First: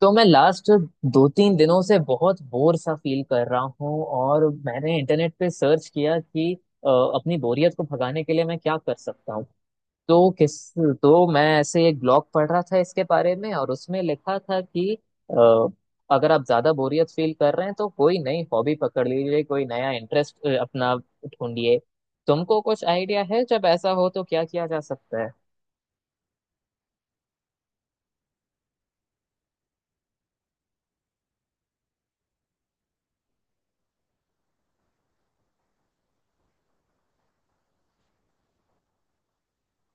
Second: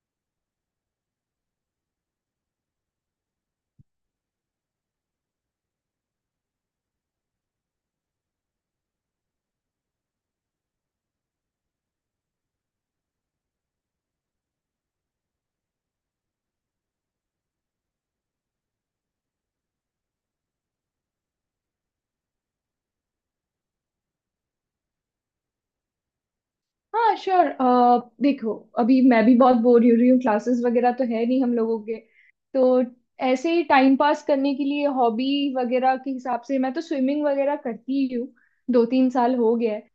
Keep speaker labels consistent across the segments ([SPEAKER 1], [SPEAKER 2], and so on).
[SPEAKER 1] तो मैं लास्ट दो तीन दिनों से बहुत बोर सा फील कर रहा हूँ और मैंने इंटरनेट पे सर्च किया कि अपनी बोरियत को भगाने के लिए मैं क्या कर सकता हूँ। तो किस तो मैं ऐसे एक ब्लॉग पढ़ रहा था इसके बारे में और उसमें लिखा था कि अ, अगर आप ज्यादा बोरियत फील कर रहे हैं तो कोई नई हॉबी पकड़ लीजिए, कोई नया इंटरेस्ट अपना ढूंढिए। तुमको कुछ आइडिया है जब ऐसा हो तो क्या किया जा सकता है?
[SPEAKER 2] हाँ श्योर। देखो, अभी मैं भी बहुत बोर हो रही हूँ, क्लासेस वगैरह तो है नहीं हम लोगों के। तो ऐसे ही टाइम पास करने के लिए हॉबी वगैरह के हिसाब से मैं तो स्विमिंग वगैरह करती ही हूँ। 2 3 साल हो गया है।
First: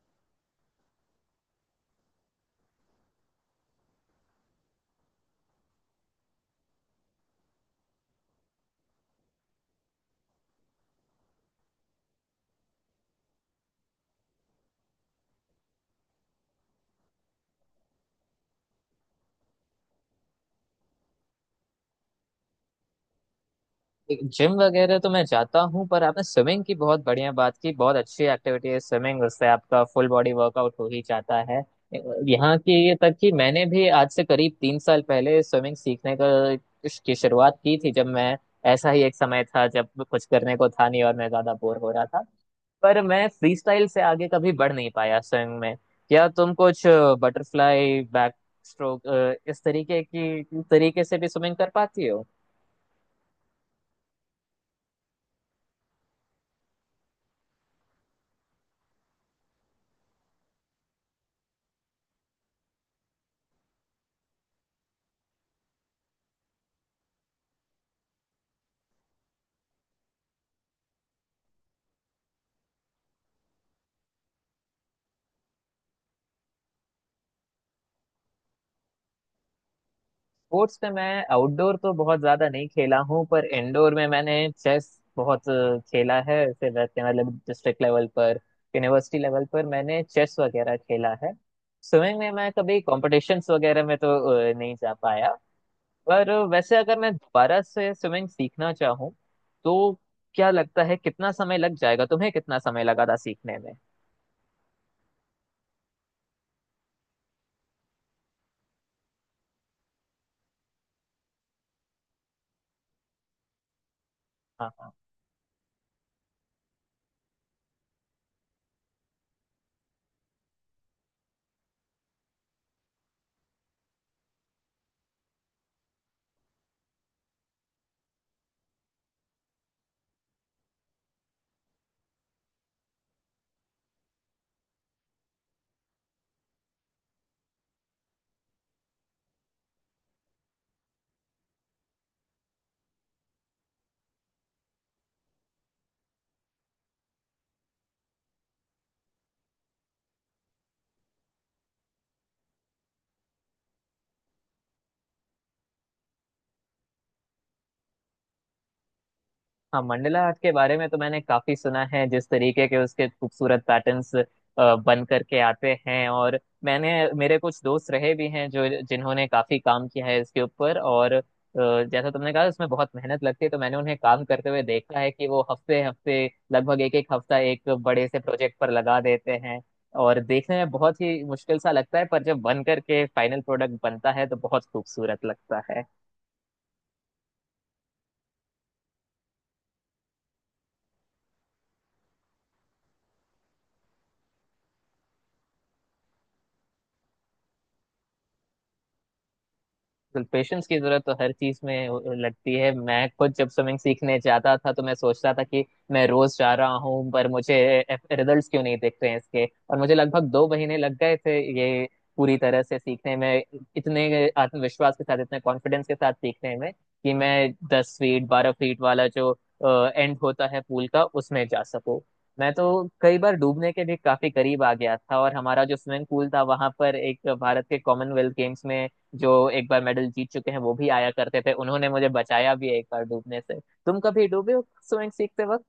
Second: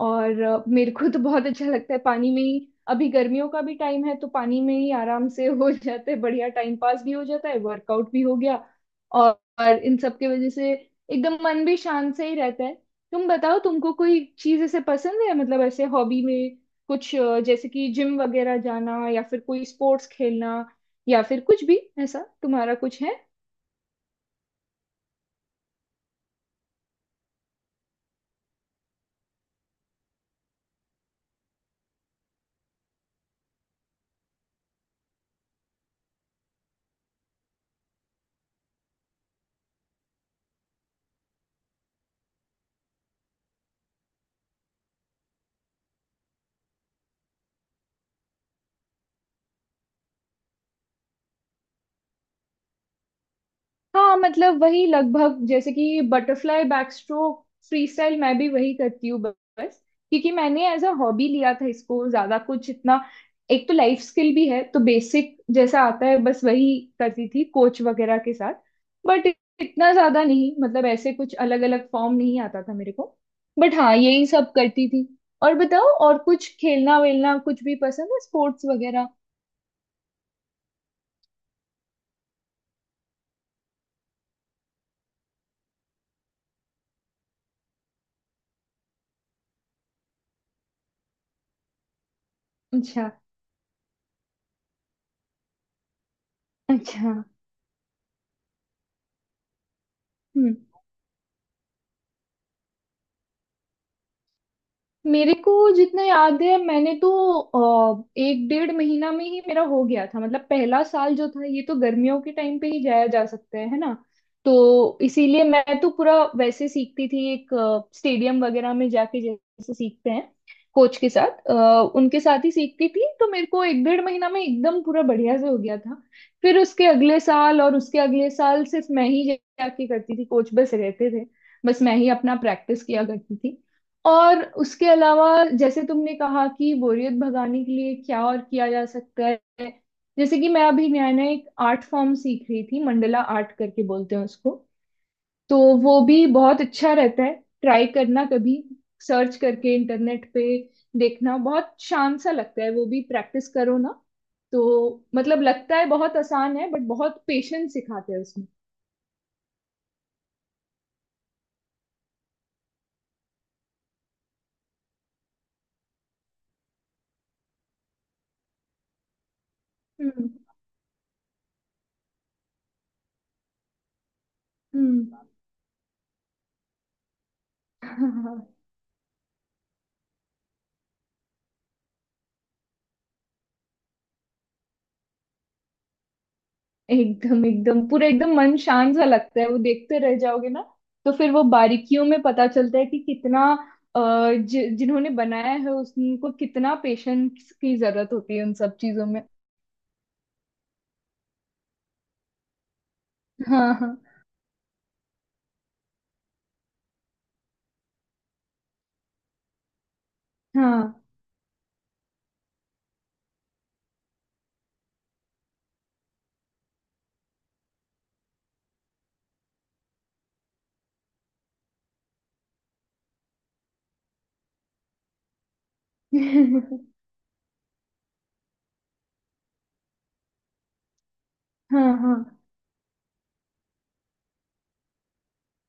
[SPEAKER 2] और मेरे को तो बहुत अच्छा लगता है, पानी में ही अभी गर्मियों का भी टाइम है, तो पानी में ही आराम से हो जाता है, बढ़िया टाइम पास भी हो जाता है, वर्कआउट भी हो गया। और इन सब की वजह से एकदम मन भी शांत से ही रहता है। तुम बताओ, तुमको कोई चीज ऐसे पसंद है, मतलब ऐसे हॉबी में कुछ जैसे कि जिम वगैरह जाना, या फिर कोई स्पोर्ट्स खेलना, या फिर कुछ भी, ऐसा तुम्हारा कुछ है?
[SPEAKER 1] जिम वगैरह तो मैं जाता हूँ पर आपने स्विमिंग की बहुत बढ़िया बात की। बहुत अच्छी एक्टिविटी है स्विमिंग, उससे आपका फुल बॉडी वर्कआउट हो ही जाता है। यहाँ की तक कि मैंने भी आज से करीब 3 साल पहले स्विमिंग सीखने का की शुरुआत की थी, जब मैं ऐसा ही एक समय था जब कुछ करने को था नहीं और मैं ज्यादा बोर हो रहा था। पर मैं फ्री स्टाइल से आगे कभी बढ़ नहीं पाया स्विमिंग में। क्या तुम कुछ बटरफ्लाई, बैक स्ट्रोक, इस तरीके की तरीके से भी स्विमिंग कर पाती हो?
[SPEAKER 2] हाँ मतलब वही लगभग, जैसे कि butterfly backstroke freestyle मैं भी वही करती हूँ बस। क्योंकि मैंने एज अ हॉबी लिया था इसको, ज्यादा कुछ इतना, एक तो लाइफ स्किल भी है, तो बेसिक जैसा आता है बस वही करती थी कोच वगैरह के साथ। बट इतना ज्यादा नहीं, मतलब ऐसे कुछ अलग अलग फॉर्म नहीं आता था मेरे को। बट हाँ, यही सब करती थी। और बताओ, और कुछ खेलना वेलना कुछ भी पसंद है, स्पोर्ट्स वगैरह?
[SPEAKER 1] स्पोर्ट्स में मैं आउटडोर तो बहुत ज्यादा नहीं खेला हूँ पर इंडोर में मैंने चेस बहुत खेला है, ऐसे वैसे मतलब डिस्ट्रिक्ट लेवल पर, यूनिवर्सिटी लेवल पर मैंने चेस वगैरह खेला है। स्विमिंग में मैं कभी
[SPEAKER 2] अच्छा।
[SPEAKER 1] कॉम्पिटिशन्स वगैरह में तो नहीं जा पाया। पर वैसे अगर मैं
[SPEAKER 2] अच्छा।
[SPEAKER 1] दोबारा से स्विमिंग सीखना चाहूँ तो क्या
[SPEAKER 2] हम्म।
[SPEAKER 1] लगता है कितना समय लग जाएगा, तुम्हें कितना समय लगा था सीखने में?
[SPEAKER 2] मेरे को जितना याद है, मैंने तो 1 1.5 महीना में ही मेरा हो गया था। मतलब पहला साल जो था ये तो गर्मियों के टाइम पे ही जाया जा सकता है ना।
[SPEAKER 1] हाँ हाँ।
[SPEAKER 2] तो इसीलिए मैं तो पूरा वैसे सीखती थी, एक स्टेडियम वगैरह में जाके जैसे सीखते हैं कोच के साथ, उनके साथ ही सीखती थी, तो मेरे को 1 1.5 महीना में एकदम पूरा बढ़िया से हो गया था। फिर उसके अगले साल और उसके अगले साल सिर्फ मैं ही जाके करती थी, कोच बस रहते थे, बस मैं ही अपना प्रैक्टिस किया करती थी। और उसके अलावा, जैसे तुमने कहा कि बोरियत भगाने के लिए क्या और किया जा सकता है, जैसे कि मैं अभी नया नया एक आर्ट फॉर्म सीख रही थी, मंडला आर्ट करके बोलते हैं उसको। तो वो भी बहुत अच्छा रहता है, ट्राई करना कभी, सर्च करके इंटरनेट पे देखना, बहुत शान सा लगता है, वो भी प्रैक्टिस करो ना। तो मतलब लगता है बहुत आसान है, बट बहुत पेशेंस सिखाते हैं उसमें।
[SPEAKER 1] हाँ, मंडला आर्ट के बारे में तो मैंने काफी सुना है, जिस तरीके के उसके खूबसूरत पैटर्न्स बन करके आते हैं। और मैंने मेरे कुछ दोस्त रहे भी हैं जो जिन्होंने काफी काम किया है
[SPEAKER 2] हम्म।
[SPEAKER 1] इसके ऊपर, और जैसा तुमने कहा उसमें बहुत मेहनत लगती है। तो मैंने उन्हें काम करते हुए देखा है कि वो हफ्ते हफ्ते, लगभग एक एक हफ्ता एक बड़े से
[SPEAKER 2] हम्म।
[SPEAKER 1] प्रोजेक्ट पर लगा देते हैं। और देखने में बहुत ही मुश्किल सा लगता है पर जब बन करके फाइनल प्रोडक्ट बनता है तो बहुत खूबसूरत लगता है।
[SPEAKER 2] एकदम एकदम पूरा, एकदम मन शांत सा लगता है, वो देखते रह जाओगे ना। तो फिर वो बारीकियों में पता चलता है कि कितना अ, जिन्होंने बनाया है उसको कितना पेशेंस की जरूरत होती है उन सब चीजों में।
[SPEAKER 1] पेशेंस की जरूरत तो हर चीज में लगती है। मैं खुद जब
[SPEAKER 2] हाँ,
[SPEAKER 1] स्विमिंग
[SPEAKER 2] हाँ,
[SPEAKER 1] सीखने जाता था तो मैं सोचता था कि मैं रोज जा रहा हूँ पर मुझे रिजल्ट्स क्यों नहीं दिख रहे हैं इसके, और मुझे लगभग 2 महीने लग
[SPEAKER 2] हाँ।
[SPEAKER 1] गए थे ये पूरी तरह से सीखने में, इतने आत्मविश्वास के साथ इतने कॉन्फिडेंस के साथ सीखने में कि मैं 10 फीट 12 फीट वाला जो एंड होता है पूल का, उसमें जा सकूं। मैं तो कई बार डूबने के भी काफी करीब आ गया था, और हमारा जो स्विमिंग पूल था वहां पर एक भारत के कॉमनवेल्थ गेम्स में जो एक बार मेडल जीत चुके हैं वो भी आया करते थे। उन्होंने
[SPEAKER 2] हाँ,
[SPEAKER 1] मुझे
[SPEAKER 2] हाँ।
[SPEAKER 1] बचाया भी है एक बार डूबने से। तुम कभी डूबे हो स्विमिंग सीखते वक्त?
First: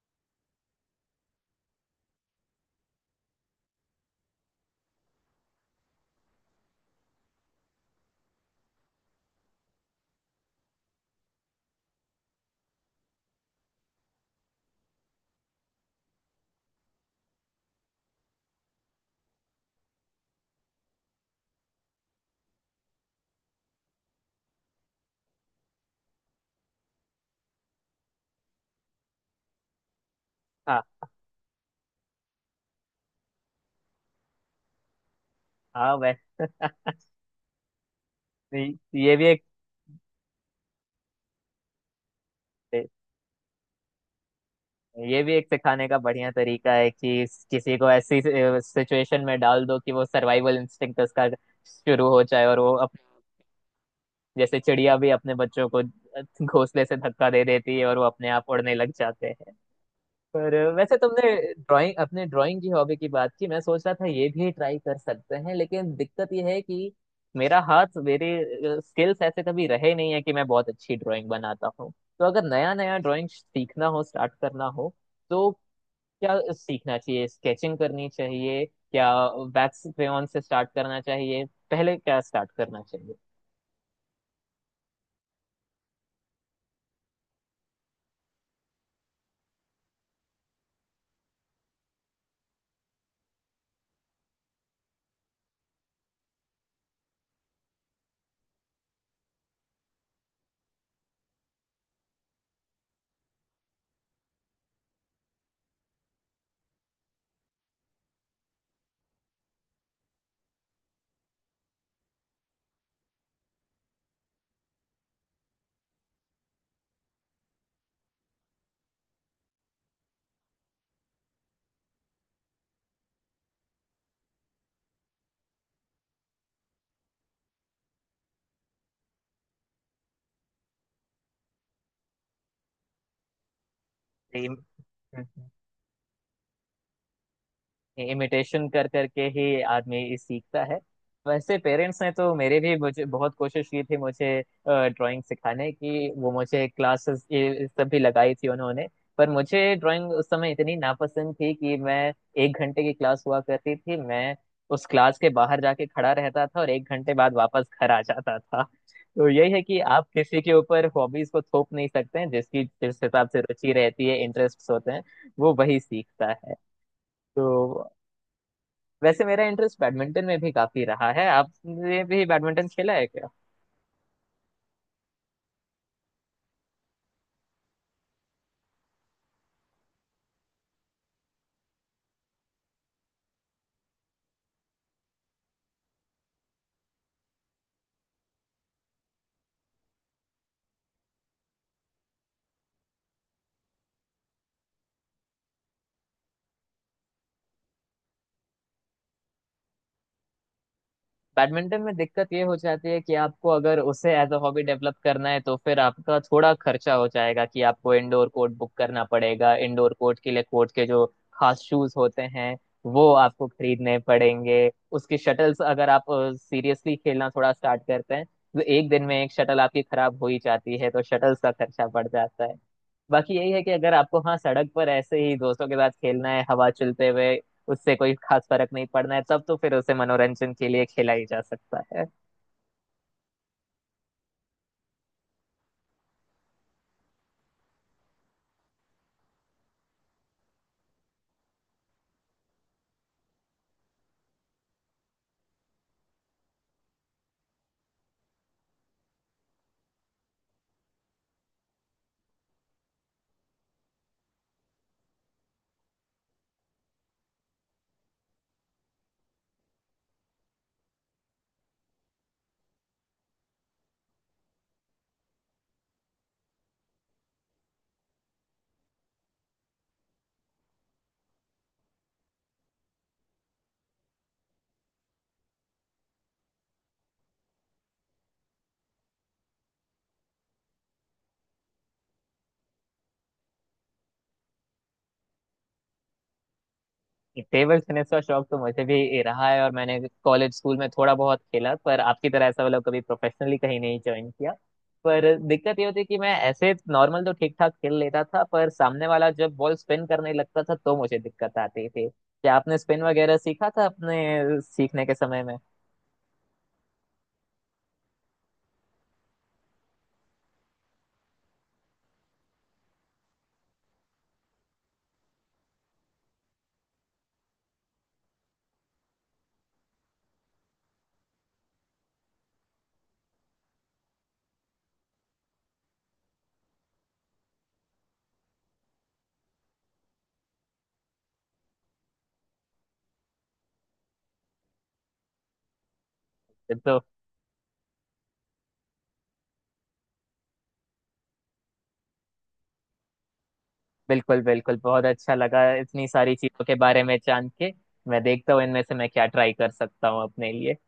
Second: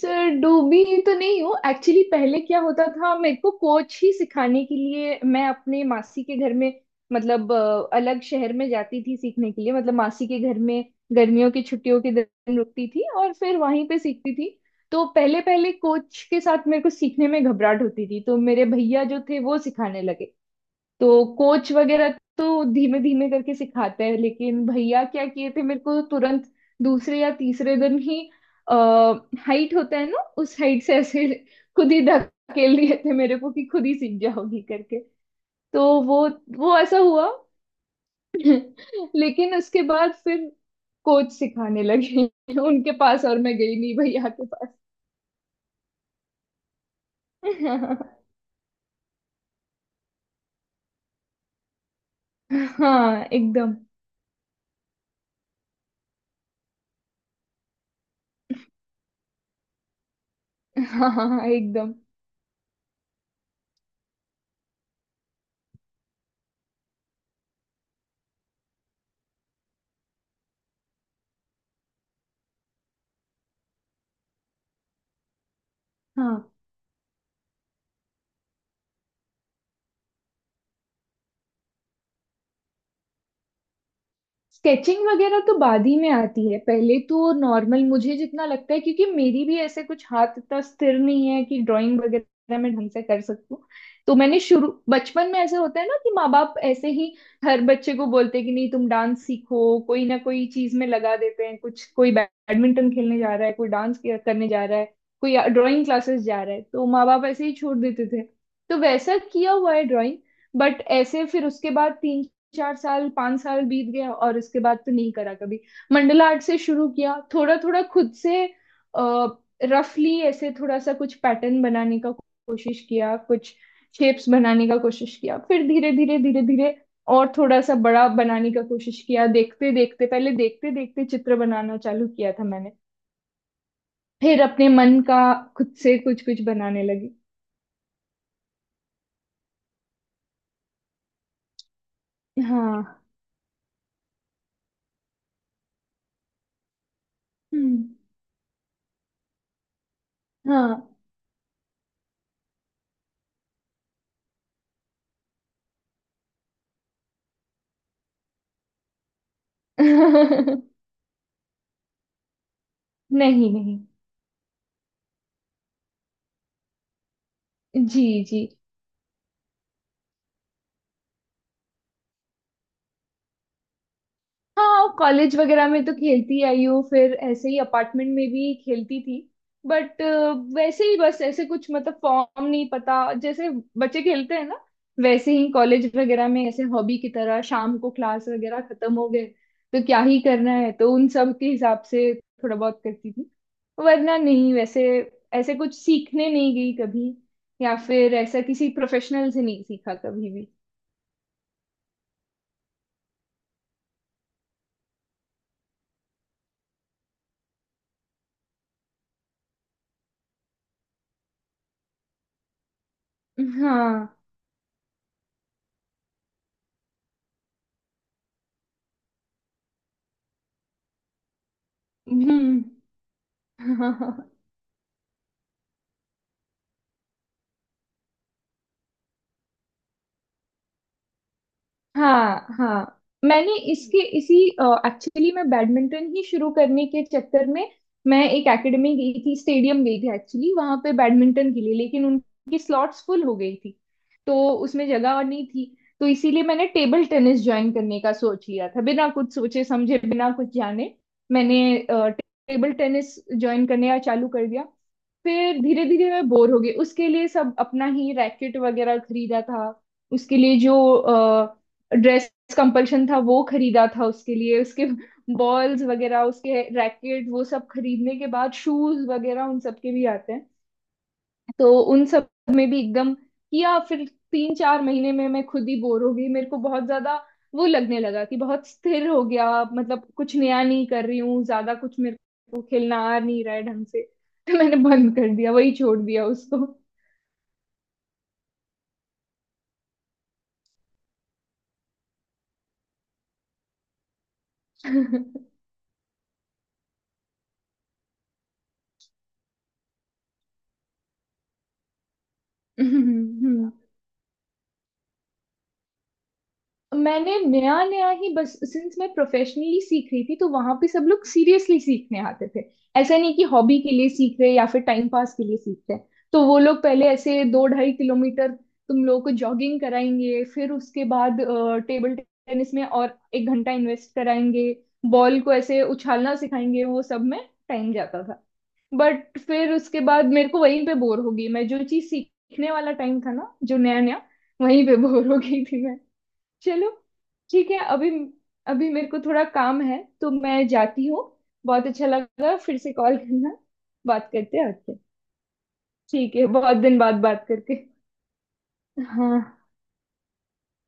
[SPEAKER 2] सर डूबी तो नहीं हूँ एक्चुअली। पहले क्या होता था मेरे को, कोच ही सिखाने के लिए मैं अपने मासी के घर में, मतलब अलग शहर में जाती थी सीखने के लिए, मतलब मासी के घर में गर्मियों की छुट्टियों के दिन रुकती थी और फिर वहीं पे सीखती थी। तो पहले पहले कोच के साथ मेरे को सीखने में घबराहट होती थी, तो मेरे भैया जो थे वो सिखाने लगे। तो कोच वगैरह तो धीमे धीमे करके सिखाते हैं, लेकिन भैया क्या किए थे, मेरे को तुरंत दूसरे या तीसरे दिन ही, हाइट होता है ना, उस
[SPEAKER 1] हाँ
[SPEAKER 2] हाइट से ऐसे खुद ही धकेल दिए थे मेरे को कि खुद ही सीख जाओगी करके। तो
[SPEAKER 1] हाँ।
[SPEAKER 2] वो
[SPEAKER 1] वैसे
[SPEAKER 2] वो ऐसा हुआ।
[SPEAKER 1] ये भी एक
[SPEAKER 2] लेकिन उसके बाद फिर कोच सिखाने लगे, उनके पास, और मैं गई नहीं भैया के पास।
[SPEAKER 1] ये भी एक सिखाने का बढ़िया तरीका है कि किसी को ऐसी सिचुएशन में डाल दो कि वो सर्वाइवल इंस्टिंक्ट उसका शुरू हो जाए, और वो
[SPEAKER 2] हाँ एकदम।
[SPEAKER 1] जैसे चिड़िया भी अपने बच्चों को घोंसले से धक्का दे देती है और वो अपने आप उड़ने लग जाते हैं। पर वैसे
[SPEAKER 2] हाँ, हाँ,
[SPEAKER 1] तुमने
[SPEAKER 2] हाँ, एकदम।
[SPEAKER 1] ड्राइंग अपने ड्राइंग की हॉबी की बात की, मैं सोच रहा था ये भी ट्राई कर सकते हैं। लेकिन दिक्कत ये है कि मेरा हाथ मेरे स्किल्स ऐसे कभी रहे नहीं है कि मैं बहुत अच्छी ड्राइंग बनाता हूँ। तो अगर नया नया ड्राइंग सीखना हो, स्टार्ट करना हो तो क्या
[SPEAKER 2] हाँ
[SPEAKER 1] सीखना चाहिए? स्केचिंग करनी चाहिए क्या? वैक्स क्रेयॉन से स्टार्ट करना चाहिए? पहले क्या स्टार्ट करना
[SPEAKER 2] स्केचिंग वगैरह तो बाद ही में आती है, पहले तो नॉर्मल मुझे जितना लगता है, क्योंकि मेरी भी ऐसे कुछ हाथ इतना स्थिर नहीं है कि ड्राइंग वगैरह मैं ढंग से कर सकूं। तो मैंने शुरू, बचपन में ऐसा होता है ना कि माँ बाप ऐसे ही हर बच्चे को बोलते हैं कि नहीं तुम डांस सीखो, कोई ना कोई चीज में लगा देते हैं कुछ, कोई बैडमिंटन खेलने जा रहा है, कोई डांस करने जा रहा है, कोई ड्राइंग क्लासेस जा रहा है, तो माँ बाप ऐसे ही छोड़ देते थे, तो वैसा किया हुआ है ड्राइंग। बट ऐसे फिर उसके बाद 3 4 साल 5 साल बीत गया और उसके बाद तो नहीं करा कभी। मंडला आर्ट से शुरू किया थोड़ा थोड़ा खुद से, रफली ऐसे थोड़ा सा कुछ पैटर्न बनाने का कोशिश किया, कुछ शेप्स बनाने का कोशिश किया, फिर धीरे धीरे धीरे धीरे और थोड़ा सा बड़ा बनाने का कोशिश किया, देखते देखते, पहले देखते देखते चित्र बनाना चालू किया था मैंने, फिर अपने मन का
[SPEAKER 1] चाहिए?
[SPEAKER 2] खुद से कुछ कुछ बनाने लगी।
[SPEAKER 1] इमिटेशन कर करके ही आदमी सीखता है। वैसे पेरेंट्स ने तो मेरे भी
[SPEAKER 2] हाँ।
[SPEAKER 1] मुझे बहुत कोशिश की थी मुझे ड्राइंग सिखाने की, वो मुझे क्लासेस ये सब
[SPEAKER 2] हम्म।
[SPEAKER 1] भी लगाई थी उन्होंने। पर मुझे ड्राइंग उस समय इतनी
[SPEAKER 2] हाँ।
[SPEAKER 1] नापसंद थी कि मैं, 1 घंटे की क्लास हुआ करती थी, मैं उस क्लास के बाहर जाके खड़ा रहता था और 1 घंटे बाद वापस घर आ जाता था। तो यही है कि आप किसी के
[SPEAKER 2] नहीं।
[SPEAKER 1] ऊपर हॉबीज को थोप नहीं सकते हैं, जिस हिसाब से रुचि
[SPEAKER 2] नहीं।
[SPEAKER 1] रहती है इंटरेस्ट होते हैं वो वही सीखता है। तो
[SPEAKER 2] जी। जी।
[SPEAKER 1] वैसे मेरा इंटरेस्ट बैडमिंटन में भी काफी रहा है, आपने भी बैडमिंटन खेला है क्या?
[SPEAKER 2] हाँ कॉलेज वगैरह में तो खेलती आई हूँ, फिर ऐसे ही अपार्टमेंट में भी खेलती थी। बट वैसे ही बस, ऐसे कुछ मतलब फॉर्म नहीं पता, जैसे बच्चे खेलते हैं ना, वैसे ही कॉलेज वगैरह में ऐसे हॉबी की तरह, शाम को क्लास वगैरह खत्म हो गए, तो क्या ही करना है, तो उन सब के हिसाब से थोड़ा बहुत करती थी। वरना नहीं, वैसे ऐसे कुछ सीखने नहीं गई कभी, या फिर ऐसा किसी प्रोफेशनल से नहीं सीखा कभी भी।
[SPEAKER 1] बैडमिंटन में दिक्कत ये हो जाती है कि आपको अगर उसे एज अ हॉबी डेवलप करना है तो फिर आपका थोड़ा खर्चा हो जाएगा कि आपको इंडोर कोर्ट बुक करना पड़ेगा, इंडोर कोर्ट के लिए कोर्ट के जो खास शूज होते हैं वो आपको खरीदने
[SPEAKER 2] हाँ।
[SPEAKER 1] पड़ेंगे। उसकी शटल्स, अगर आप सीरियसली खेलना थोड़ा स्टार्ट करते हैं तो एक दिन में एक शटल आपकी खराब हो ही जाती है, तो शटल्स का खर्चा बढ़ जाता है।
[SPEAKER 2] हम्म।
[SPEAKER 1] बाकी यही है कि अगर आपको, हाँ, सड़क पर ऐसे ही दोस्तों के साथ खेलना है हवा चलते हुए, उससे कोई खास फर्क नहीं पड़ना है, तब तो फिर उसे मनोरंजन के लिए खेला ही जा सकता है।
[SPEAKER 2] हाँ, हाँ। मैंने इसके इसी, एक्चुअली मैं बैडमिंटन ही शुरू करने के चक्कर में, मैं एक एकेडमी गई थी, स्टेडियम गई थी एक्चुअली, वहां पे बैडमिंटन के लिए, लेकिन उनकी स्लॉट्स फुल हो गई थी। तो उसमें जगह और नहीं थी, तो इसीलिए मैंने टेबल टेनिस ज्वाइन करने का सोच लिया था, बिना कुछ सोचे समझे, बिना कुछ जाने। मैंने टेबल टेनिस ज्वाइन करने का चालू कर दिया। फिर धीरे धीरे मैं बोर हो गई उसके लिए, सब अपना ही रैकेट वगैरह खरीदा था उसके लिए, जो ड्रेस कंपल्शन था वो खरीदा था उसके लिए, उसके बॉल्स वगैरह, उसके रैकेट वो सब खरीदने के बाद शूज वगैरह, उन सब के भी आते हैं, तो उन सब में भी एकदम किया। फिर 3 4 महीने में मैं खुद ही बोर हो गई, मेरे को बहुत ज्यादा वो लगने लगा कि बहुत स्थिर हो गया, मतलब कुछ नया नहीं कर रही हूँ ज्यादा कुछ, मेरे को खेलना आ नहीं रहा है ढंग से, तो मैंने बंद कर दिया, वही छोड़ दिया उसको।
[SPEAKER 1] टेबल टेनिस का शौक तो मुझे भी रहा है, और मैंने कॉलेज स्कूल में थोड़ा बहुत खेला, पर आपकी तरह ऐसा वाला कभी प्रोफेशनली कहीं नहीं ज्वाइन किया। पर दिक्कत ये होती कि मैं ऐसे नॉर्मल तो ठीक ठाक खेल लेता था पर सामने वाला जब बॉल स्पिन करने लगता था तो मुझे दिक्कत आती थी। क्या आपने स्पिन वगैरह सीखा था अपने सीखने के समय
[SPEAKER 2] मैंने नया नया ही बस, सिंस मैं प्रोफेशनली सीख रही थी तो वहां पे सब लोग सीरियसली सीखने आते थे, ऐसा नहीं कि हॉबी के लिए सीख रहे या फिर टाइम पास के लिए सीख रहे। तो वो लोग पहले ऐसे 2 2.5 किलोमीटर तुम लोगों को जॉगिंग कराएंगे, फिर उसके बाद टेबल टेनिस में और 1 घंटा इन्वेस्ट कराएंगे, बॉल को ऐसे उछालना सिखाएंगे, वो सब में टाइम जाता था। बट फिर उसके बाद मेरे को वहीं पे बोर हो गई मैं, जो चीज सीखने वाला टाइम था ना जो नया नया, वहीं पे बोर हो गई थी मैं। चलो
[SPEAKER 1] में?
[SPEAKER 2] ठीक है, अभी अभी मेरे को थोड़ा काम है तो मैं जाती हूँ। बहुत अच्छा लगा, फिर से कॉल करना, बात
[SPEAKER 1] बिल्कुल
[SPEAKER 2] करते हैं
[SPEAKER 1] बिल्कुल,
[SPEAKER 2] आके।
[SPEAKER 1] बहुत अच्छा लगा इतनी सारी
[SPEAKER 2] ठीक है,
[SPEAKER 1] चीजों के
[SPEAKER 2] बहुत दिन
[SPEAKER 1] बारे
[SPEAKER 2] बाद
[SPEAKER 1] में
[SPEAKER 2] बात
[SPEAKER 1] जान के।
[SPEAKER 2] करके।
[SPEAKER 1] मैं देखता हूँ इनमें से मैं क्या ट्राई
[SPEAKER 2] हाँ।
[SPEAKER 1] कर सकता हूँ अपने लिए।